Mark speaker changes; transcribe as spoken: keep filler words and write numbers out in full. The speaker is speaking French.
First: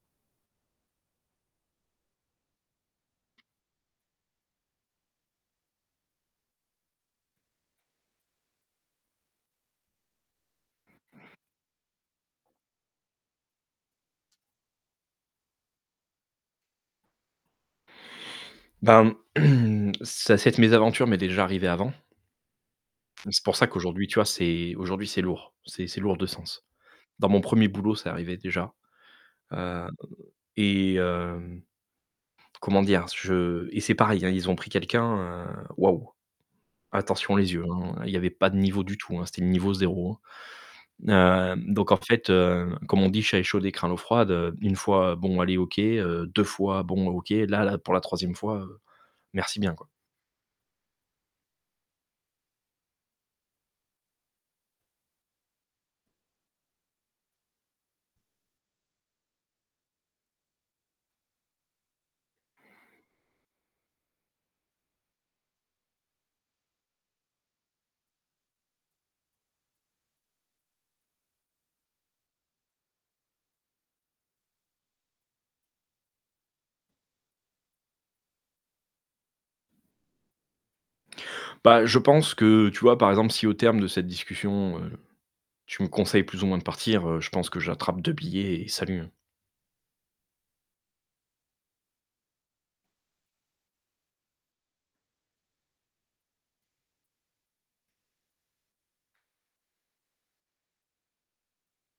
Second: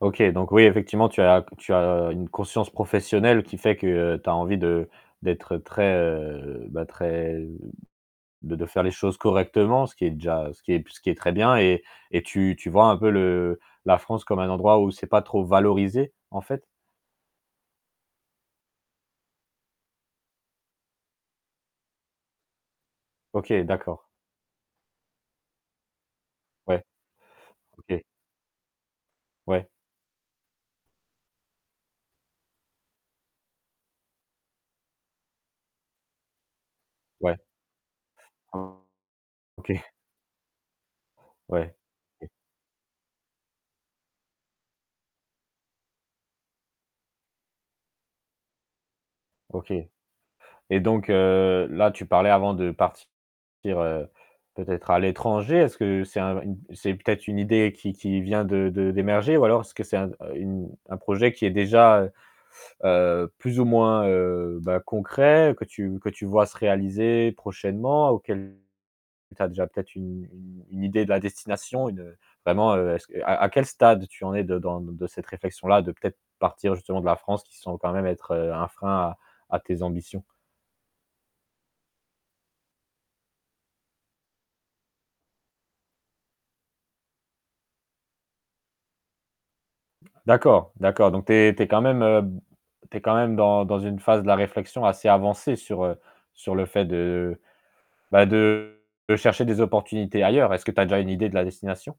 Speaker 1: OK, donc oui, effectivement, tu as tu as une conscience professionnelle qui fait que tu as envie de d'être très, heu, bah très de de faire les choses correctement, ce qui est déjà ce qui est ce qui est très bien et et tu tu vois? Un peu le la France comme un endroit où c'est pas trop valorisé, en fait?
Speaker 2: Ben, ça cette mésaventure m'est déjà arrivé avant c'est
Speaker 1: OK,
Speaker 2: pour ça
Speaker 1: d'accord.
Speaker 2: qu'aujourd'hui, tu vois? C'est aujourd'hui c'est lourd c'est c'est lourd de sens.
Speaker 1: Ouais.
Speaker 2: Dans mon premier boulot,
Speaker 1: OK.
Speaker 2: c'est arrivé déjà,
Speaker 1: Ouais.
Speaker 2: heu, et heu, comment dire? C je et c'est pareil, hein, ils ont pris quelqu'un, heu, waouh!
Speaker 1: Ouais.
Speaker 2: Attention les yeux, hein. Il y avait pas de niveau du tout, hein, c'était le niveau
Speaker 1: OK.
Speaker 2: zéro, hein. Heu,
Speaker 1: Ouais.
Speaker 2: donc en fait, heu, comme on dit: «Chat échaudé craint l'eau froide». Heu, une fois, bon allez, OK, heu, deux fois bon, OK. Là là pour la troisième fois, heu, merci
Speaker 1: OK
Speaker 2: bien, quoi.
Speaker 1: et donc heu, là tu parlais avant de partir, heu, peut-être à l'étranger, est-ce que c'est un une c'est peut-être une idée qui qui vient de de d'émerger? Ou alors, est-ce que c'est un une un projet qui est déjà, heu heu, plus ou moins, heu, bah, concret, que tu que tu vois? Se réaliser prochainement, auquel tu as déjà peut-être une une une idée de la destination, une, heu, vraiment, heu, est-ce q à à quel stade tu en es de dans d de cette réflexion-là, de peut-être, partir justement de la France, qui semble quand même être, heu, un frein à à tes ambitions?
Speaker 2: Bah, je pense que, tu vois? Par exemple, si, au terme de cette discussion, heu, tu me conseilles plus ou moins de partir, heu, je pense que j'attrape deux billets, et salut!
Speaker 1: D'accord, d'accord donc tu es tu es quand même, heu, b tu es quand même dans dans une phase de la réflexion assez avancée sur, heu, sur le fait de, bah, de chercher des opportunités ailleurs, est-ce que tu as déjà une idée de la destination?